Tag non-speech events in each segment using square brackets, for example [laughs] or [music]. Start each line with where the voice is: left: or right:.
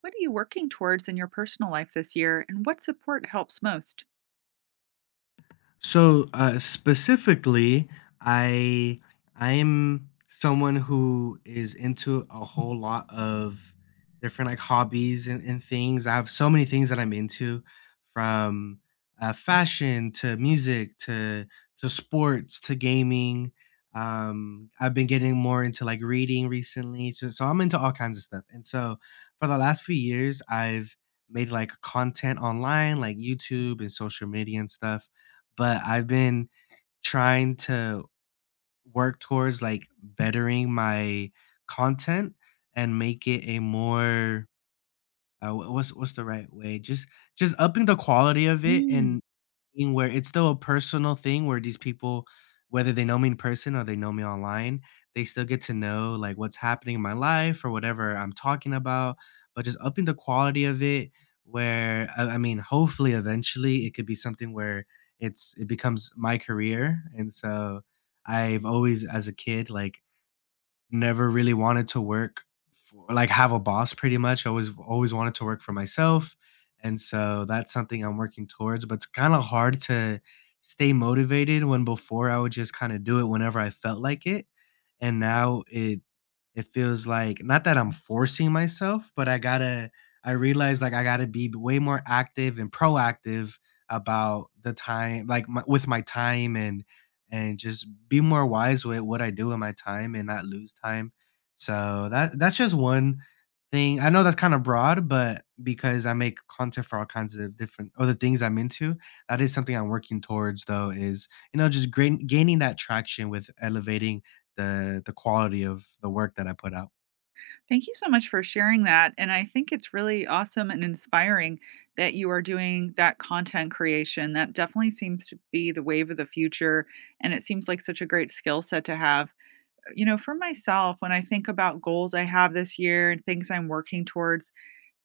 right: What are you working towards in your personal life this year, and what support helps most?
left: So specifically, I I'm someone who is into a whole lot of different like hobbies and things. I have so many things that I'm into, from fashion to music to sports to gaming. I've been getting more into like reading recently, so I'm into all kinds of stuff. And so for the last few years, I've made like content online, like YouTube and social media and stuff, but I've been trying to work towards like bettering my content and make it a more what's the right way? Just upping the quality of it
right: Mm.
left: and being where it's still a personal thing where these people, whether they know me in person or they know me online, they still get to know, like, what's happening in my life or whatever I'm talking about, but just upping the quality of it where I mean, hopefully, eventually, it could be something where it becomes my career. And so I've always, as a kid, like, never really wanted to work for, like, have a boss pretty much. I always wanted to work for myself, and so that's something I'm working towards, but it's kinda hard to stay motivated when before I would just kinda do it whenever I felt like it, and now it feels like not that I'm forcing myself, but I realize like I gotta be way more active and proactive about the time, like with my time and just be more wise with what I do in my time and not lose time. So that's just one thing. I know that's kind of broad, but because I make content for all kinds of different other things I'm into, that is something I'm working towards though is just gaining that traction with elevating the quality of the work that I put out.
right: Thank you so much for sharing that. And I think it's really awesome and inspiring that you are doing that content creation. That definitely seems to be the wave of the future. And it seems like such a great skill set to have. You know, for myself, when I think about goals I have this year and things I'm working towards,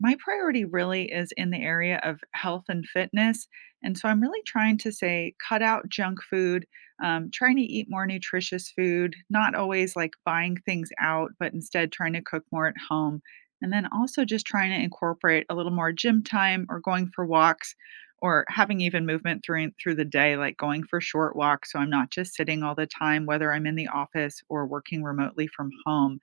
right: my priority really is in the area of health and fitness. And so I'm really trying to say cut out junk food, trying to eat more nutritious food, not always like buying things out, but instead trying to cook more at home. And then also just trying to incorporate a little more gym time or going for walks or having even movement through the day, like going for short walks. So I'm not just sitting all the time, whether I'm in the office or working remotely from home.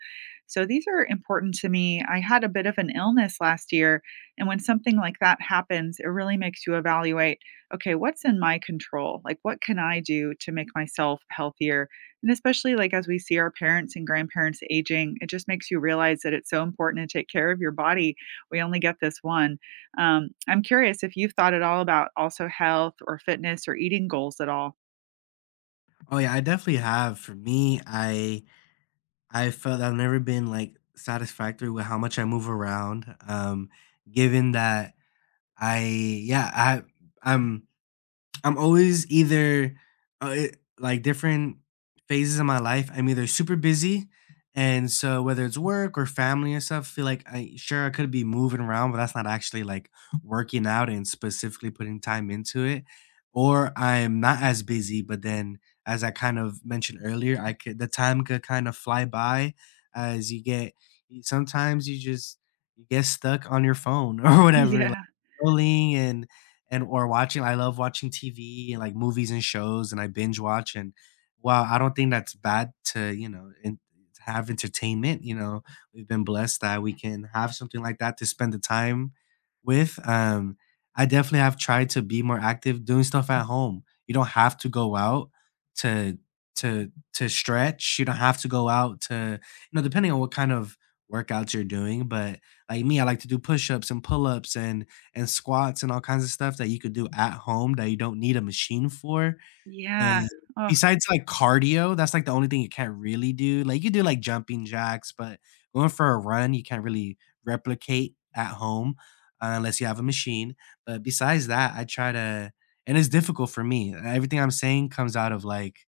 right: So these are important to me. I had a bit of an illness last year, and when something like that happens, it really makes you evaluate, okay, what's in my control? Like what can I do to make myself healthier? And especially like as we see our parents and grandparents aging, it just makes you realize that it's so important to take care of your body. We only get this one. I'm curious if you've thought at all about also health or fitness or eating goals at all.
left: Oh yeah, I definitely have. For me, I felt I've never been like satisfactory with how much I move around. Given that I yeah I I'm I'm always either like different phases of my life. I'm either super busy, and so whether it's work or family and stuff, feel like I sure I could be moving around, but that's not actually like working out and specifically putting time into it. Or I'm not as busy, but then as I kind of mentioned earlier, I could the time could kind of fly by as you get. Sometimes you just you get stuck on your phone [laughs] or whatever, like
right: Yeah.
left: scrolling and or watching I love watching TV and like movies and shows and I binge watch. And while I don't think that's bad to, you know, and have entertainment, you know, we've been blessed that we can have something like that to spend the time with. I definitely have tried to be more active doing stuff at home. You don't have to go out to to stretch. You don't have to go out to, you know, depending on what kind of workouts you're doing, but like me, I like to do push-ups and pull-ups and squats and all kinds of stuff that you could do at home that you don't need a machine for, and
right: Yeah. Oh.
left: besides, like, cardio, that's, like, the only thing you can't really do. Like, you could do, like, jumping jacks, but going for a run, you can't really replicate at home unless you have a machine, but besides that, I try to and it's difficult for me, everything I'm saying comes out of, like,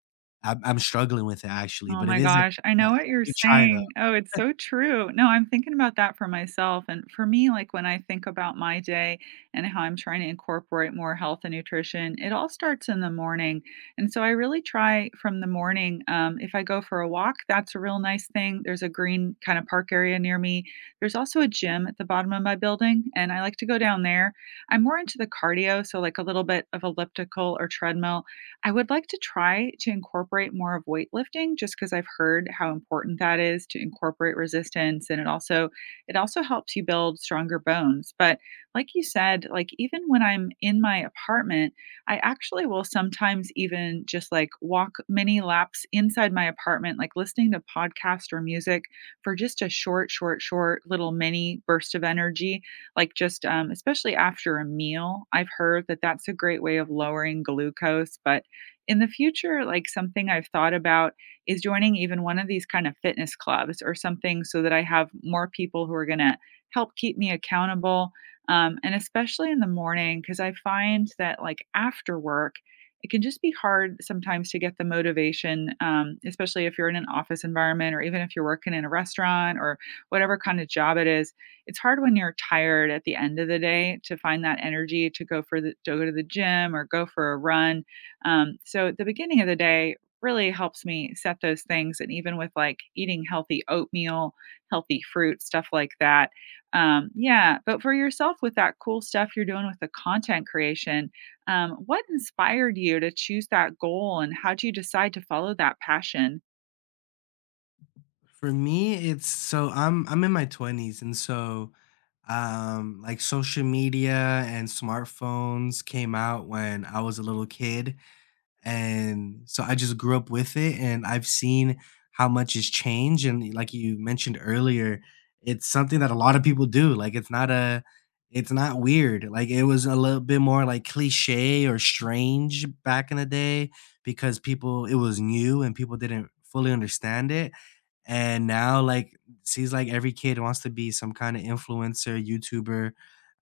left: I'm struggling with it, actually,
right: Oh
left: but it
right: my
left: is a
right: gosh, I
left: I
right: know what you're
left: do try, though.
right: saying. Oh, it's so true. No, I'm thinking about that for myself. And for me, like when I think about my day and how I'm trying to incorporate more health and nutrition, it all starts in the morning. And so I really try from the morning. If I go for a walk, that's a real nice thing. There's a green kind of park area near me. There's also a gym at the bottom of my building, and I like to go down there. I'm more into the cardio, so like a little bit of elliptical or treadmill. I would like to try to incorporate more of weightlifting just because 'cause I've heard how important that is to incorporate resistance, and it also helps you build stronger bones, but like you said, like, even when I'm in my apartment, I actually will sometimes even just, like, walk many laps inside my apartment, like, listening to podcast or music for just a short little mini burst of energy, like, just, especially after a meal. I've heard that that's a great way of lowering glucose, but in the future, like something I've thought about is joining even one of these kind of fitness clubs or something so that I have more people who are going to help keep me accountable. And especially in the morning, because I find that like after work, it can just be hard sometimes to get the motivation, especially if you're in an office environment or even if you're working in a restaurant or whatever kind of job it is. It's hard when you're tired at the end of the day to find that energy to go for the to go to the gym or go for a run. So the beginning of the day really helps me set those things. And even with like eating healthy oatmeal, healthy fruit, stuff like that. Yeah. But for yourself, with that cool stuff you're doing with the content creation, what inspired you to choose that goal and how do you decide to follow that passion?
left: For me, it's so I'm in my 20s, and so like social media and smartphones came out when I was a little kid, and so I just grew up with it and I've seen how much has changed. And like you mentioned earlier, it's something that a lot of people do. Like it's not weird. Like it was a little bit more like cliche or strange back in the day because people it was new and people didn't fully understand it, and now like seems like every kid wants to be some kind of influencer, YouTuber.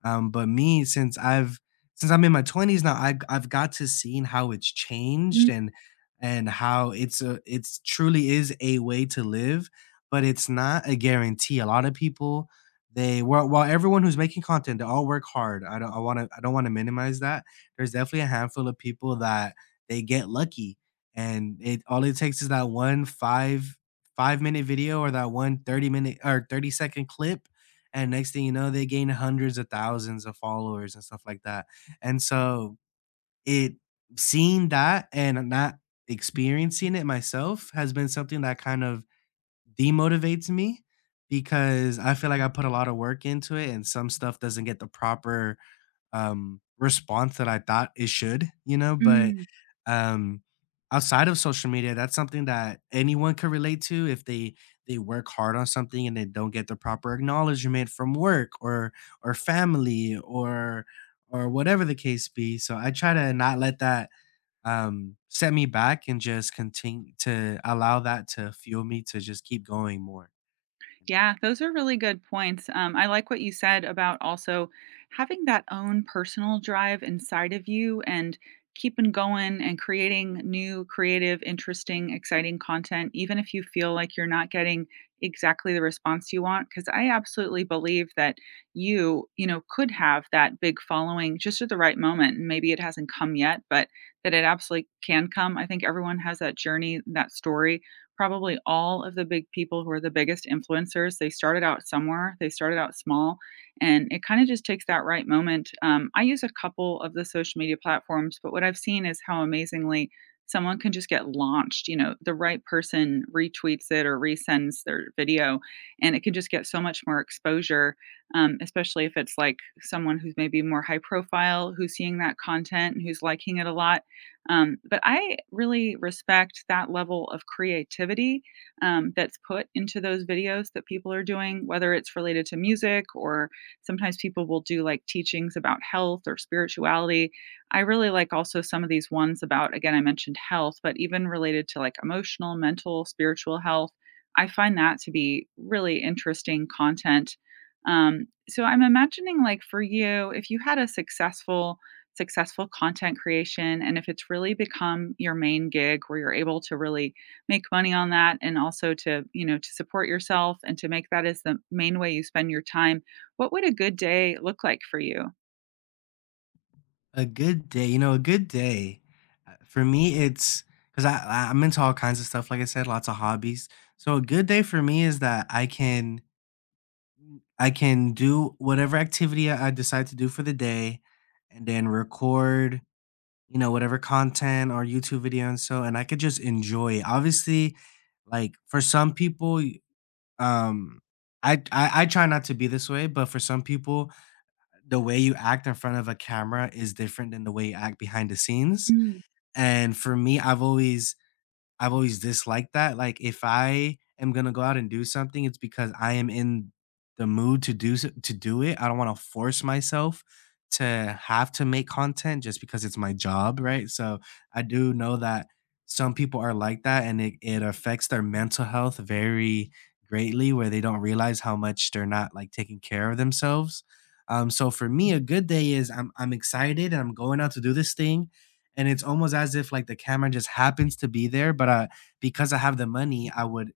left: But me, since I'm in my 20s now, I've got to seeing how it's changed
right: Mm,
left: and how it's truly is a way to live, but it's not a guarantee. A lot of people they while everyone who's making content they all work hard. I want to I don't want to minimize that. There's definitely a handful of people that they get lucky, and it all it takes is that one five 5-minute video or that one thirty minute or 30-second clip, and next thing you know, they gain hundreds of thousands of followers and stuff like that, and so it seeing that and not experiencing it myself has been something that kind of demotivates me because I feel like I put a lot of work into it and some stuff doesn't get the proper response that I thought it should, you know, but,
right: mm.
left: um, outside of social media, that's something that anyone could relate to if they work hard on something and they don't get the proper acknowledgement from work or family or whatever the case be. So I try to not let that set me back and just continue to allow that to fuel me to just keep going more, you know.
right: Yeah, those are really good points. I like what you said about also having that own personal drive inside of you and keeping going and creating new, creative, interesting, exciting content, even if you feel like you're not getting exactly the response you want. Because I absolutely believe that you know, could have that big following just at the right moment. And maybe it hasn't come yet, but that it absolutely can come. I think everyone has that journey, that story. Probably all of the big people who are the biggest influencers, they started out somewhere, they started out small, and it kinda just takes that right moment. I use a couple of the social media platforms, but what I've seen is how amazingly someone can just get launched, you know, the right person retweets it or resends their video, and it can just get so much more exposure, especially if it's, like, someone who's maybe more high profile, who's seeing that content and who's liking it a lot. But I really respect that level of creativity that's put into those videos that people are doing, whether it's related to music or sometimes people will do like teachings about health or spirituality. I really like also some of these ones about, again, I mentioned health, but even related to like emotional, mental, spiritual health. I find that to be really interesting content. So I'm imagining, like, for you, if you had a successful content creation and if it's really become your main gig where you're able to really make money on that and also to, you know, to support yourself and to make that as the main way you spend your time, what would a good day look like for you?
left: A good day, you know, a good day, for me, it's 'cause I'm into all kinds of stuff, like I said, lots of hobbies. So a good day for me is that I can do whatever activity I decide to do for the day and then record, you know, whatever content or YouTube video, and so and I could just enjoy it. Obviously, like, for some people, y um, I try not to be this way, but for some people, the way you act in front of a camera is different than the way you act behind the scenes. And for me, I've always disliked that. Like, if I am gonna go out and do something, it's because I am in the mood to do it. I don't wanna force myself to have to make content just because it's my job, right? So, I do know that some people are like that, and it affects their mental health very greatly, where they don't realize how much they're not, like, taking care of themselves. So for me, a good day is I'm excited, and I'm going out to do this thing, and it's almost as if, like, the camera just happens to be there, but, because I have the money, I would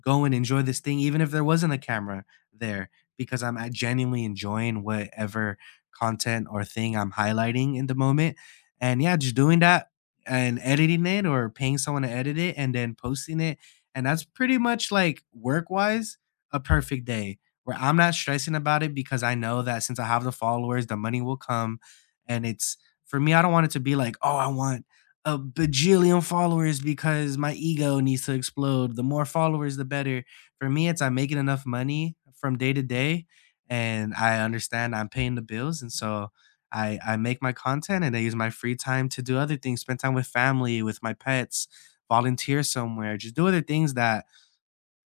left: go and enjoy this thing even if there wasn't a camera there because I'm at genuinely enjoying whatever content or thing I'm highlighting in the moment. And yeah, just doing that and editing it or paying someone to edit it and then posting it. And that's pretty much like work wise, a perfect day where I'm not stressing about it because I know that since I have the followers, the money will come. And it's for me, I don't want it to be like, oh, I want a bajillion followers because my ego needs to explode. The more followers, the better. For me, it's I'm making enough money from day to day, and I understand I'm paying the bills, and so I make my content and I use my free time to do other things, spend time with family, with my pets, volunteer somewhere, just do other things that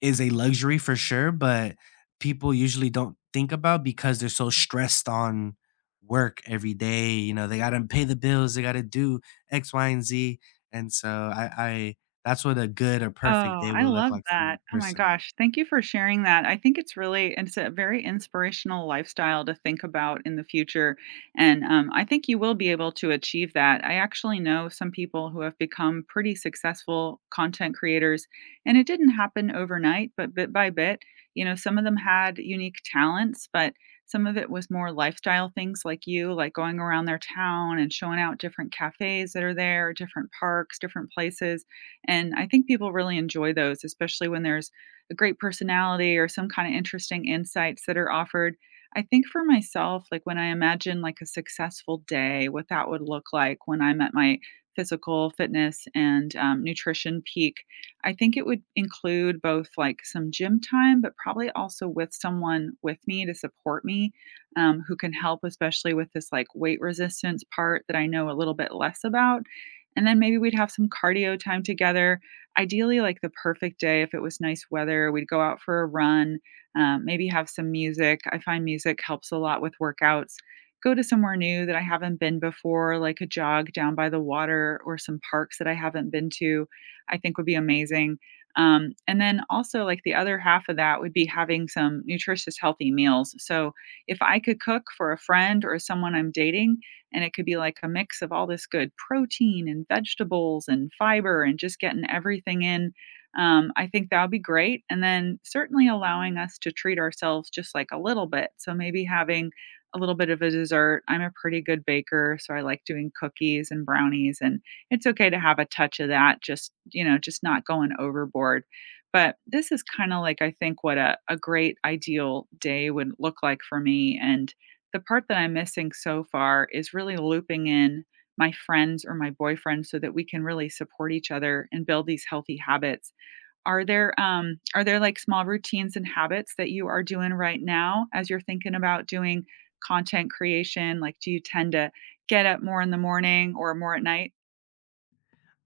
left: is a luxury for sure, but people usually don't think about because they're so stressed on work every day. You know, they gotta pay the bills, they gotta do X, Y, and Z. And so I that's what a good or
right: Oh,
left: perfect day
right: I
left: would look
right: love
left: like for me
right: that. Oh my
left: personally.
right: gosh. Thank you for sharing that. I think it's a very inspirational lifestyle to think about in the future. And I think you will be able to achieve that. I actually know some people who have become pretty successful content creators, and it didn't happen overnight, but bit by bit, you know, some of them had unique talents, but some of it was more lifestyle things like you, like going around their town and showing out different cafes that are there, different parks, different places, and I think people really enjoy those, especially when there's a great personality or some kind of interesting insights that are offered. I think for myself, like when I imagine like a successful day, what that would look like when I'm at my physical fitness and nutrition peak, I think it would include both like some gym time, but probably also with someone with me to support me, who can help, especially with this like weight resistance part that I know a little bit less about. And then maybe we'd have some cardio time together. Ideally, like the perfect day, if it was nice weather, we'd go out for a run, maybe have some music. I find music helps a lot with workouts. Go to somewhere new that I haven't been before, like a jog down by the water or some parks that I haven't been to, I think would be amazing. And then also, like the other half of that would be having some nutritious, healthy meals. So, if I could cook for a friend or someone I'm dating, and it could be like a mix of all this good protein and vegetables and fiber and just getting everything in. I think that would be great. And then certainly allowing us to treat ourselves just like a little bit. So maybe having a little bit of a dessert. I'm a pretty good baker, so I like doing cookies and brownies. And it's okay to have a touch of that, just, you know, just not going overboard. But this is kind of like, I think, what a great ideal day would look like for me. And the part that I'm missing so far is really looping in my friends or my boyfriend so that we can really support each other and build these healthy habits. Are there like small routines and habits that you are doing right now as you're thinking about doing content creation? Like do you tend to get up more in the morning or more at night?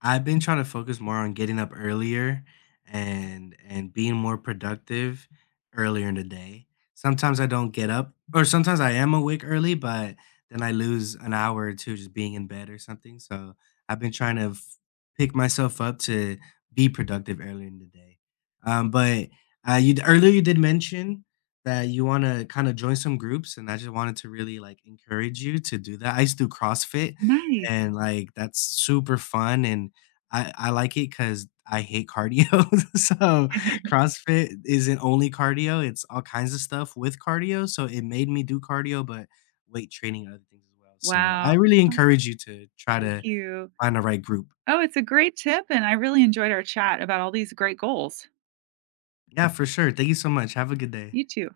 left: I've been trying to focus more on getting up earlier and being more productive earlier in the day. Sometimes I don't get up or sometimes I am awake early, but then I lose an hour or two just being in bed or something. So I've been trying to pick myself up to be productive earlier in the day. But earlier you did mention that you want to kind of join some groups, and I just wanted to really like encourage you to do that. I used to do CrossFit,
right: Nice.
left: and like that's super fun and I like it because I hate cardio. [laughs] So,
right: [laughs]
left: CrossFit isn't only cardio, it's all kinds of stuff with cardio, so it made me do cardio, but weight training and other things as well. So,
right: Wow.
left: I really
right: Oh,
left: encourage you to try
right: thank
left: to
right: you.
left: find the right group.
right: Oh, it's a great tip and I really enjoyed our chat about all these great goals.
left: Yeah, for sure. Thank you so much. Have a good day.
right: You too.